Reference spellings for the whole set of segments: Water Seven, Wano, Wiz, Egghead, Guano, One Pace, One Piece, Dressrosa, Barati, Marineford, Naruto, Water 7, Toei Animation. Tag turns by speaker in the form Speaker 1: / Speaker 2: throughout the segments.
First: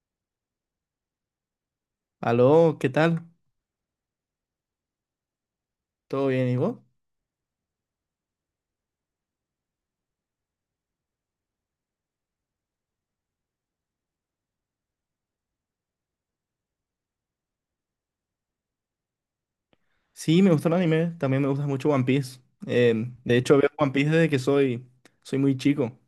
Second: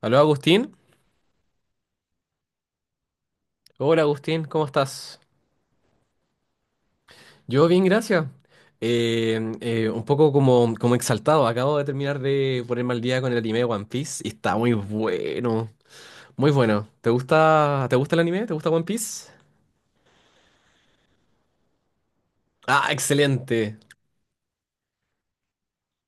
Speaker 1: Aló, Agustín.
Speaker 2: Aló, ¿qué tal?
Speaker 1: Hola, Agustín, ¿cómo estás?
Speaker 2: ¿Todo bien, y vos?
Speaker 1: Yo bien, gracias. Un poco como, como exaltado. Acabo de terminar de ponerme al día con el anime de One Piece y está muy bueno. Muy bueno. ¿Te gusta el anime? ¿Te gusta One Piece?
Speaker 2: Sí, me gusta el anime, también me gusta mucho One Piece.
Speaker 1: Ah,
Speaker 2: De hecho, veo
Speaker 1: excelente.
Speaker 2: One Piece desde que soy muy chico.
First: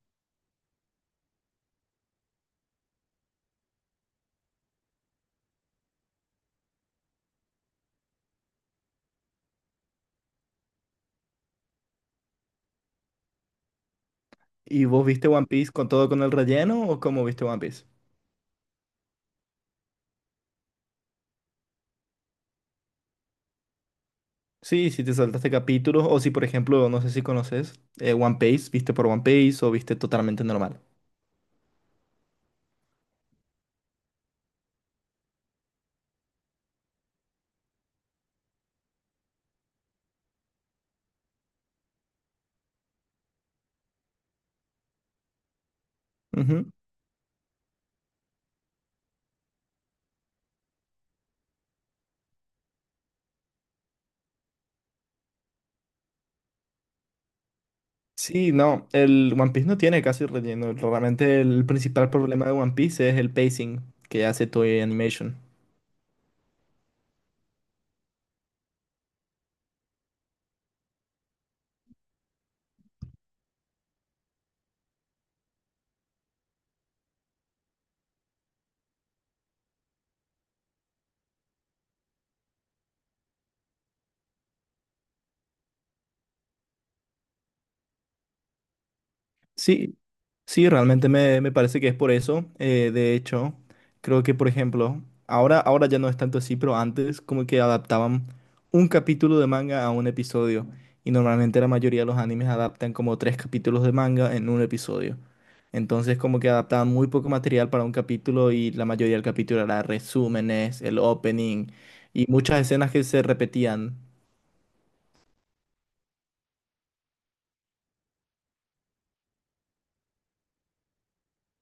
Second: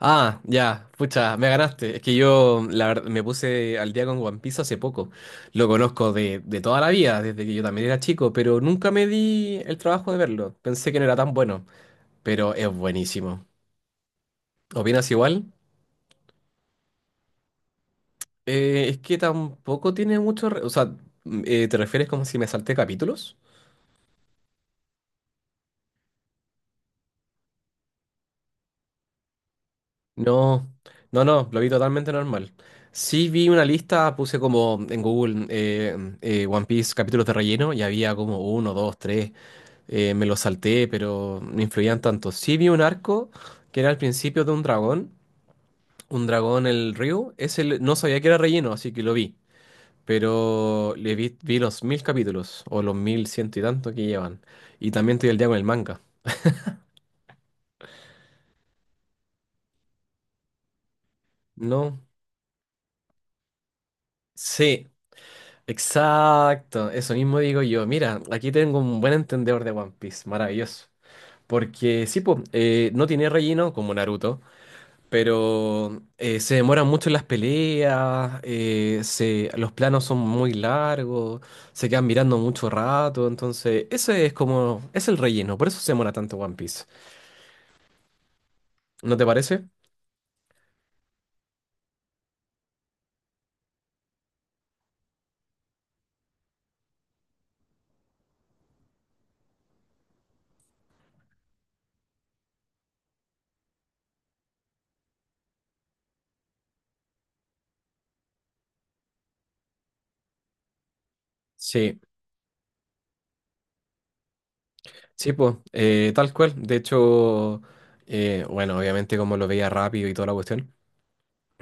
Speaker 1: Ah, ya, pucha, me ganaste. Es que yo la verdad, me puse al día con One Piece hace poco. Lo conozco de toda la vida, desde que yo también era chico, pero nunca me di el trabajo de verlo. Pensé que no era tan bueno, pero es buenísimo.
Speaker 2: ¿Y vos
Speaker 1: ¿Opinas
Speaker 2: viste One
Speaker 1: igual?
Speaker 2: Piece con todo con el relleno o cómo viste One Piece?
Speaker 1: Es que tampoco tiene mucho o sea, ¿te refieres como si me salté capítulos?
Speaker 2: Sí, si te saltaste capítulos o si, por ejemplo, no sé si conoces One Piece, ¿viste por One Piece o viste totalmente
Speaker 1: No,
Speaker 2: normal?
Speaker 1: no, no, lo vi totalmente normal. Sí vi una lista, puse como en Google One Piece capítulos de relleno y había como uno, dos, tres. Me los salté, pero no influían tanto. Sí vi un arco que era al principio de un dragón
Speaker 2: Ujú.
Speaker 1: el río. Ese no sabía que era relleno, así que lo vi. Pero vi los mil capítulos, o los mil ciento y tanto que llevan. Y también estoy al día con el manga.
Speaker 2: Sí, no, el One Piece no tiene casi relleno. Realmente el
Speaker 1: No,
Speaker 2: principal problema de One Piece es el pacing que hace Toei
Speaker 1: sí,
Speaker 2: Animation.
Speaker 1: exacto. Eso mismo digo yo. Mira, aquí tengo un buen entendedor de One Piece. Maravilloso. Porque sí, po, no tiene relleno como Naruto, pero se demoran mucho en las peleas, se, los planos son muy largos, se quedan mirando mucho rato, entonces ese es como, es el relleno, por eso se demora tanto One Piece. ¿No te parece?
Speaker 2: Sí, sí, realmente me parece que es por eso. De hecho, creo que, por ejemplo, ahora ya no es tanto así, pero antes como que adaptaban un capítulo de manga a un episodio. Y normalmente la mayoría de los animes adaptan como tres capítulos de manga en un episodio. Entonces como que adaptaban muy poco material para un capítulo y la mayoría del capítulo era resúmenes, el opening
Speaker 1: Sí.
Speaker 2: y muchas escenas que se repetían.
Speaker 1: Sí, pues, tal cual. De hecho, bueno, obviamente como lo veía rápido y toda la cuestión,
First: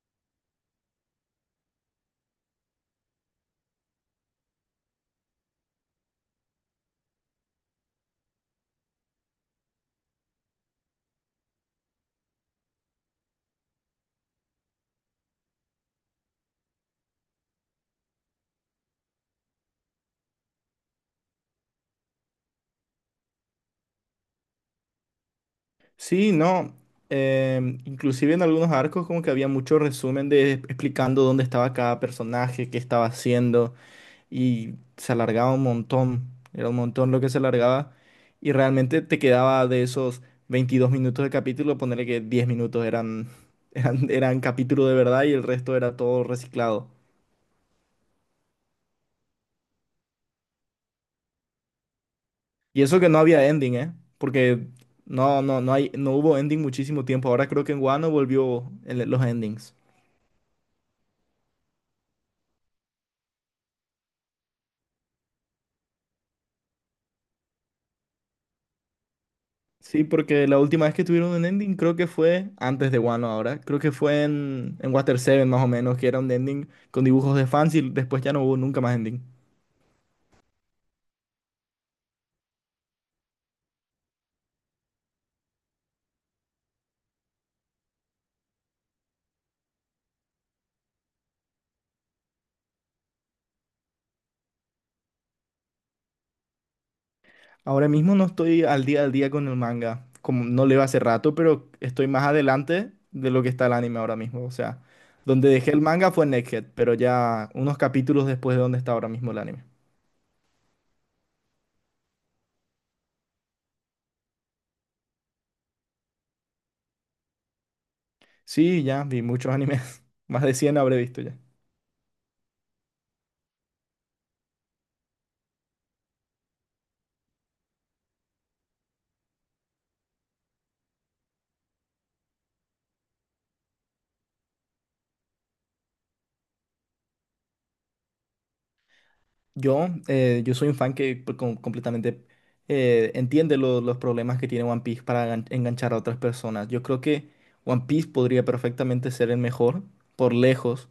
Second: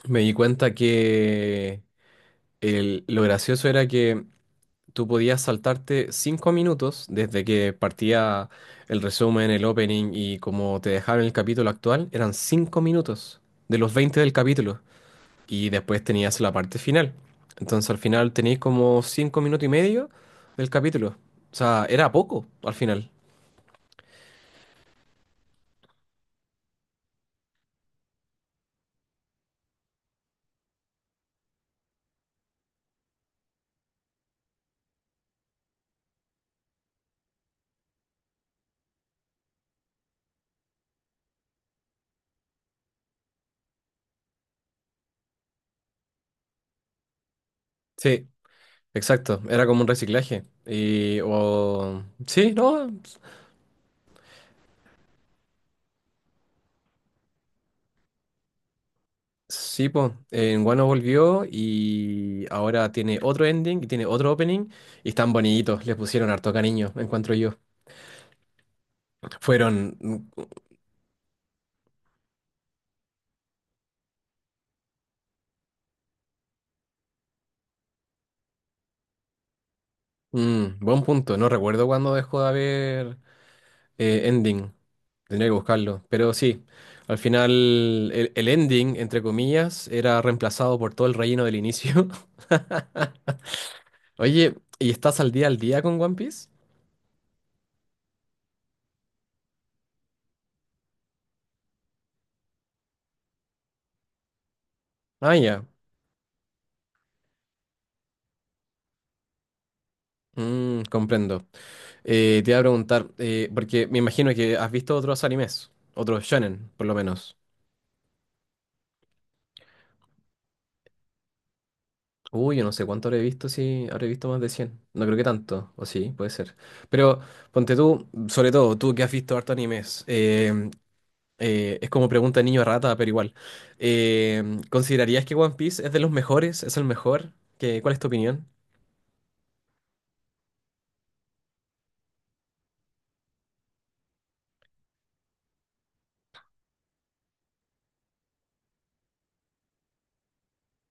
Speaker 1: me di cuenta que lo gracioso era que tú podías saltarte cinco minutos desde que partía el resumen, el opening y como te dejaron el capítulo actual, eran cinco minutos de los 20 del capítulo. Y después tenías la parte final. Entonces al final tenías como cinco minutos y medio del capítulo. O sea, era poco al final.
Speaker 2: Sí, no. Inclusive en algunos arcos como que había mucho resumen de explicando dónde estaba cada personaje, qué estaba haciendo y se alargaba un montón. Era un montón lo que se alargaba y realmente te quedaba de esos 22 minutos de capítulo, ponerle que 10 minutos eran capítulo de verdad y el resto era todo reciclado.
Speaker 1: Sí. Exacto, era como un reciclaje. Y, o, sí,
Speaker 2: Y
Speaker 1: no,
Speaker 2: eso que no había ending, ¿eh? Porque no hay, no hubo ending muchísimo tiempo. Ahora creo que en Wano volvió los endings.
Speaker 1: sí, pues. En Guano volvió y ahora tiene otro ending y tiene otro opening y están bonitos, les pusieron harto cariño, encuentro yo. Fueron,
Speaker 2: Sí,
Speaker 1: mm,
Speaker 2: porque la última vez que tuvieron un ending creo que fue antes de Wano ahora. Creo que fue en Water Seven más o menos, que era un ending con dibujos de fans y después ya no hubo nunca más ending.
Speaker 1: buen punto, no recuerdo cuándo dejó de haber ending, tendría que buscarlo, pero sí, al final el ending, entre comillas, era reemplazado por todo el relleno del inicio. Oye, ¿y estás al día con One Piece?
Speaker 2: Ahora mismo no estoy al día con el manga, como no leo hace rato, pero estoy más adelante de lo que está el anime ahora mismo. O sea,
Speaker 1: Ah,
Speaker 2: donde
Speaker 1: ya.
Speaker 2: dejé el manga fue en Egghead, pero ya unos capítulos después de donde está ahora mismo el anime.
Speaker 1: Mm, comprendo. Te iba a preguntar, porque me imagino que has visto otros animes, otros shonen, por lo menos.
Speaker 2: Sí, ya vi muchos animes. Más de 100 habré visto ya.
Speaker 1: Uy, yo no sé cuánto habré visto, si habré visto más de cien. No creo que tanto, o sí, puede ser. Pero ponte tú, sobre todo, tú que has visto harto animes, es como pregunta de niño rata, pero igual. Eh, ¿Considerarías que One Piece es de los mejores? ¿Es el mejor? Cuál es tu opinión?
Speaker 2: Yo, yo soy un fan que pues, completamente entiende los problemas que tiene One Piece para enganchar a otras personas. Yo creo que One Piece podría perfectamente ser el mejor, por lejos,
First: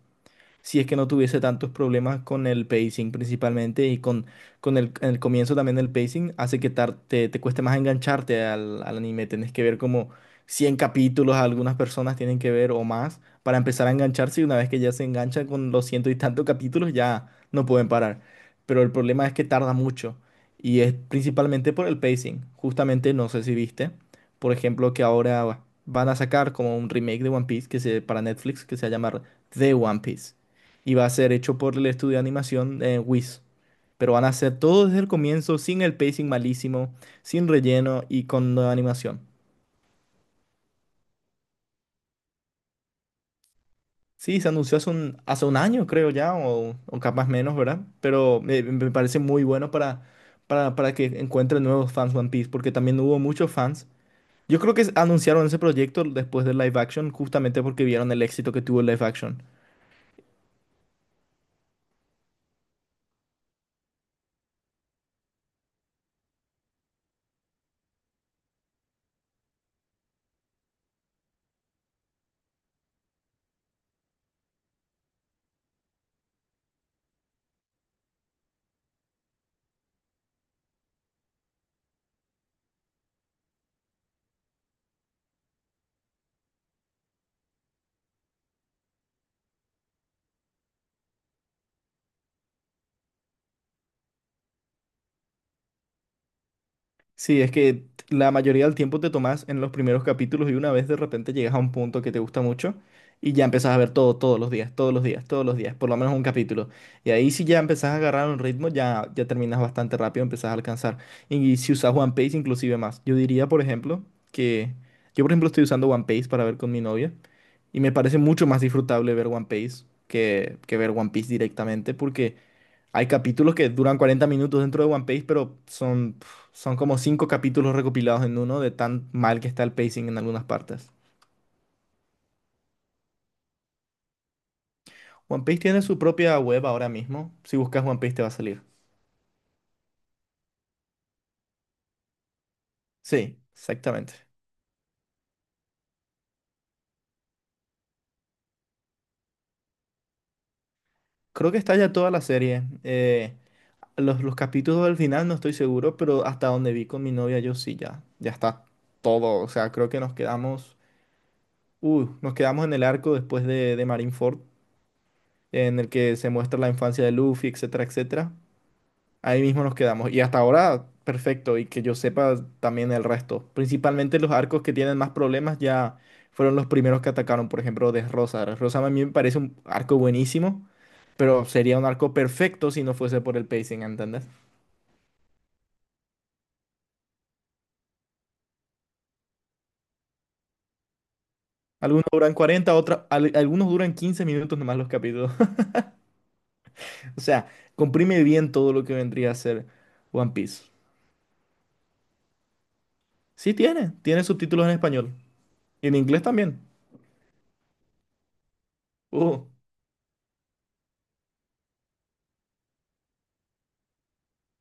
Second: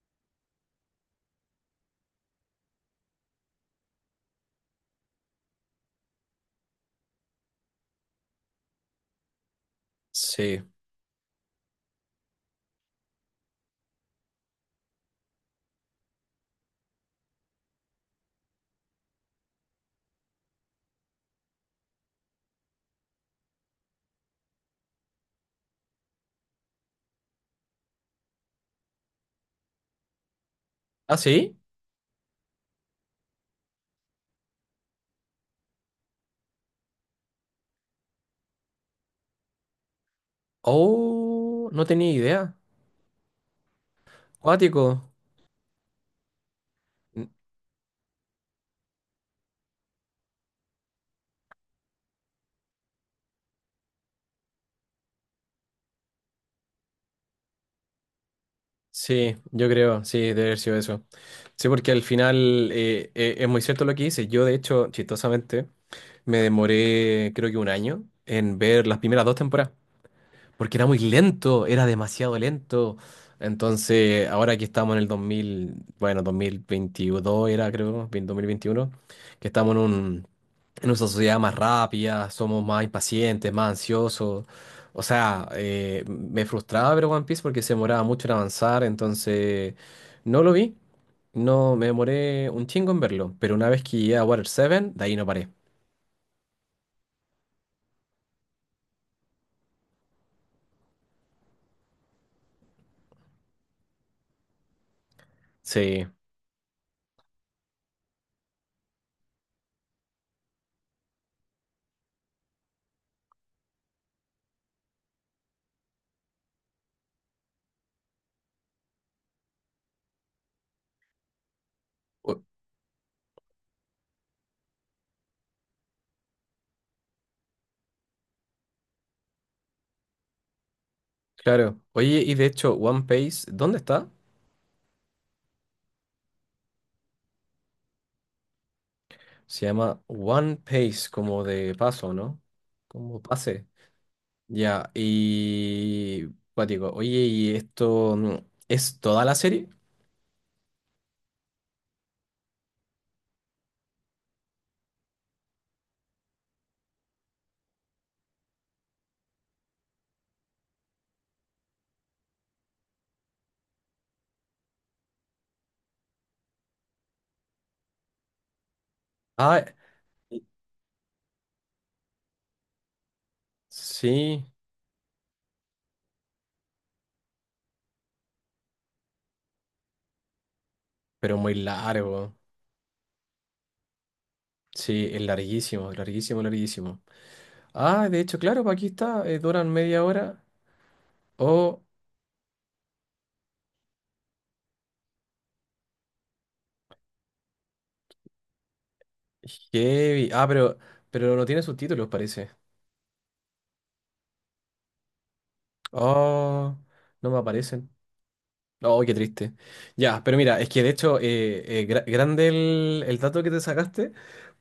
Speaker 2: si es que no tuviese tantos problemas con el pacing principalmente en el comienzo también el pacing hace que te cueste más engancharte al anime. Tenés que ver como
Speaker 1: Sí.
Speaker 2: 100 capítulos, algunas personas tienen que ver o más para empezar a engancharse y una vez que ya se enganchan con los ciento y tantos capítulos ya no pueden parar. Pero el problema es que tarda mucho y es principalmente por el pacing. Justamente no sé si viste, por ejemplo, que ahora van a sacar como un remake de One Piece que se, para Netflix que se llama The One Piece y va a
Speaker 1: ¿Ah,
Speaker 2: ser
Speaker 1: sí?
Speaker 2: hecho por el estudio de animación Wiz. Pero van a hacer todo desde el comienzo, sin el pacing malísimo, sin relleno y con nueva animación.
Speaker 1: Oh, no tenía idea.
Speaker 2: Sí, se anunció
Speaker 1: Cuático.
Speaker 2: hace un año, creo ya, o capaz menos, ¿verdad? Pero me parece muy bueno para que encuentren nuevos fans One Piece, porque también hubo muchos fans. Yo creo que anunciaron ese proyecto después del live action, justamente porque vieron el éxito que tuvo el live
Speaker 1: Sí,
Speaker 2: action.
Speaker 1: yo creo, sí, debe haber sido eso. Sí, porque al final es muy cierto lo que dices. Yo, de hecho, chistosamente, me demoré creo que un año en ver las primeras dos temporadas porque era muy lento, era demasiado lento. Entonces, ahora que estamos en el 2000, bueno, 2022 era, creo, 2021, que estamos en un, en una sociedad más rápida, somos más impacientes, más ansiosos. O sea, me frustraba ver One Piece porque se demoraba mucho en avanzar, entonces no lo vi, no me demoré un chingo en verlo, pero una vez que llegué a Water 7, de ahí no paré.
Speaker 2: Sí, es que la mayoría del tiempo te tomas en los primeros capítulos y una vez de repente llegas a un punto que te gusta mucho y ya empezás a ver todo todos los días, todos los días, todos los días, por lo
Speaker 1: Sí,
Speaker 2: menos un capítulo. Y ahí si ya empezás a agarrar un ritmo, ya, ya terminas bastante rápido, empezás a alcanzar. Y si usas One Piece, inclusive más. Yo diría, por ejemplo, que yo, por ejemplo, estoy usando One Piece para ver con mi novia y me parece mucho más disfrutable ver One Piece que ver One Piece directamente
Speaker 1: o-
Speaker 2: porque... Hay capítulos que duran 40 minutos dentro de One Piece, pero son, pf, son como cinco capítulos recopilados en uno de tan mal que está el pacing en algunas partes.
Speaker 1: claro. Oye, y de hecho, One Piece, ¿dónde está?
Speaker 2: One Piece tiene su propia web ahora mismo. Si buscas One Piece te va a salir.
Speaker 1: Se llama One Pace, como de paso, ¿no? Como
Speaker 2: Sí,
Speaker 1: pase.
Speaker 2: exactamente.
Speaker 1: Ya, y... Cuático, oye, ¿y esto es toda la serie?
Speaker 2: Creo que está ya toda la serie. Los capítulos del final no estoy seguro, pero hasta donde vi con mi novia yo sí, ya, ya está todo. O sea, creo que nos quedamos en el arco después de Marineford, en el que se muestra la infancia de Luffy, etcétera, etcétera. Ahí mismo
Speaker 1: Ah,
Speaker 2: nos quedamos. Y hasta ahora, perfecto. Y que yo sepa también el resto. Principalmente los
Speaker 1: sí,
Speaker 2: arcos que tienen más problemas ya fueron los primeros que atacaron. Por ejemplo, Desrosa. Rosa. A mí me parece un arco buenísimo,
Speaker 1: pero
Speaker 2: pero
Speaker 1: muy
Speaker 2: sería un arco
Speaker 1: largo.
Speaker 2: perfecto si no fuese por el pacing, ¿entendés?
Speaker 1: Sí, es larguísimo, larguísimo, larguísimo. Ah, de hecho, claro, pues aquí está, duran media hora. Oh,
Speaker 2: Algunos duran 40, algunos duran 15 minutos nomás los capítulos. O sea, comprime bien todo lo que vendría a ser
Speaker 1: heavy.
Speaker 2: One
Speaker 1: Ah,
Speaker 2: Piece.
Speaker 1: pero no tiene subtítulos, parece.
Speaker 2: Sí tiene, tiene subtítulos en español. Y en inglés también.
Speaker 1: Oh, no me aparecen. Oh, qué
Speaker 2: Uh,
Speaker 1: triste. Ya, pero mira, es que de hecho, grande el dato que te sacaste,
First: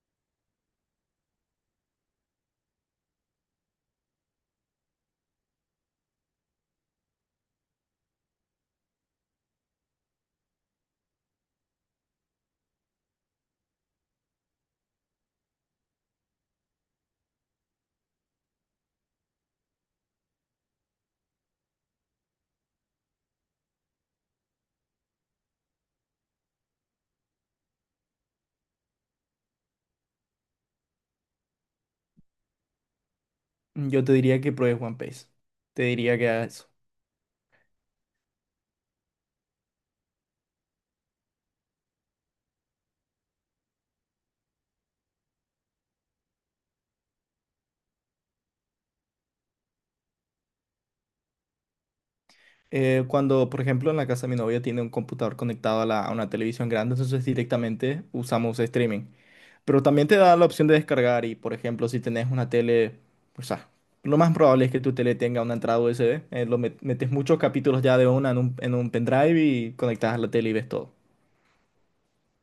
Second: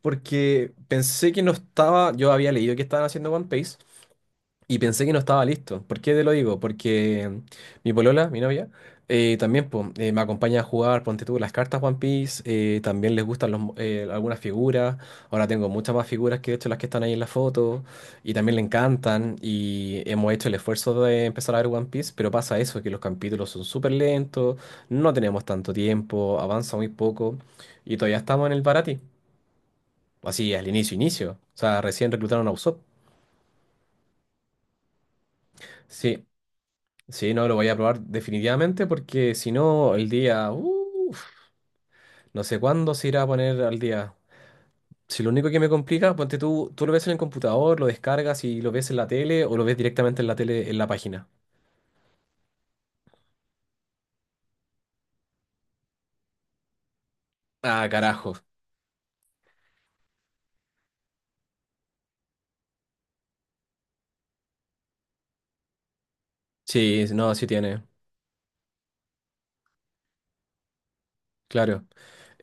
Speaker 1: porque pensé que no estaba, yo había leído que estaban haciendo One Piece, y pensé que no estaba listo. ¿Por qué te lo digo? Porque mi polola, mi novia, también po, me acompaña a jugar, ponte tú, las cartas One Piece, también les gustan los algunas figuras. Ahora tengo muchas más figuras que de hecho las que están ahí en la foto. Y también le encantan. Y hemos hecho el esfuerzo de empezar a ver One Piece, pero pasa eso, que los capítulos son súper lentos, no tenemos tanto tiempo, avanza muy poco. Y todavía estamos en el Barati. Así, al inicio, inicio. O sea, recién reclutaron a Usopp.
Speaker 2: yo te diría que pruebes One Piece. Te diría
Speaker 1: Sí.
Speaker 2: que hagas.
Speaker 1: Sí, no, lo voy a probar definitivamente porque si no, el día, uf, no sé cuándo se irá a poner al día. Si lo único que me complica, ponte tú, tú lo ves en el computador, lo descargas y lo ves en la tele o lo ves directamente en la tele, en la página.
Speaker 2: Cuando, por ejemplo, en la casa de mi novia tiene un computador conectado a una televisión grande, entonces
Speaker 1: Ah,
Speaker 2: directamente
Speaker 1: carajo.
Speaker 2: usamos streaming. Pero también te da la opción de descargar y, por ejemplo, si tenés una tele, o sea, lo más probable es que tu tele tenga una entrada USB,
Speaker 1: Sí,
Speaker 2: metes
Speaker 1: no,
Speaker 2: muchos
Speaker 1: sí
Speaker 2: capítulos
Speaker 1: tiene,
Speaker 2: ya de una en un pendrive y conectas a la tele y ves todo.
Speaker 1: claro.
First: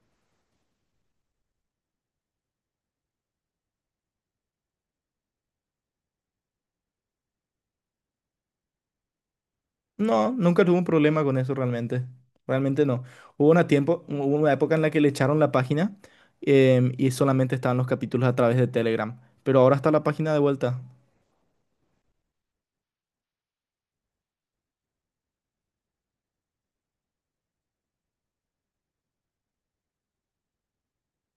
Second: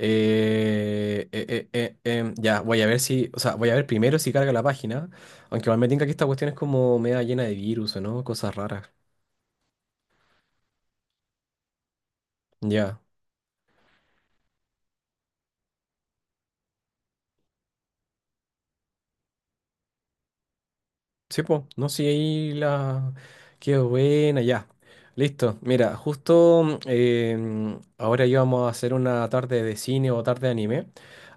Speaker 1: Ya, voy a ver si, o sea, voy a ver primero si carga la página, aunque igual me tinca que esta cuestión es como media llena de virus, ¿no? Cosas raras.
Speaker 2: No, nunca tuve un problema con eso realmente. Realmente
Speaker 1: Ya.
Speaker 2: no. Hubo una época en la que le echaron la página y solamente estaban los capítulos a través de Telegram. Pero ahora está la página de vuelta.
Speaker 1: Sí, pues, no, sí, ahí la... Qué buena, ya. Listo. Mira, justo ahora íbamos a hacer una tarde de cine o tarde de anime.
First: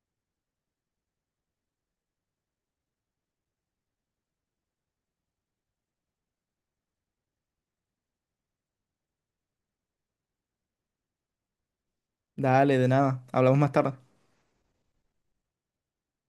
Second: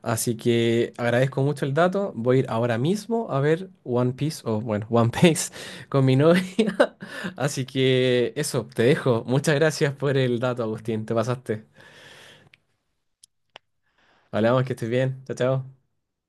Speaker 1: Así que agradezco mucho el dato. Voy a ir ahora mismo a ver One Piece, o bueno, One Piece con mi novia. Así que eso, te dejo. Muchas gracias por el dato, Agustín. Te pasaste.
Speaker 2: Dale, de nada. Hablamos más tarde.
Speaker 1: Hablamos, que estés bien. Chao, chao.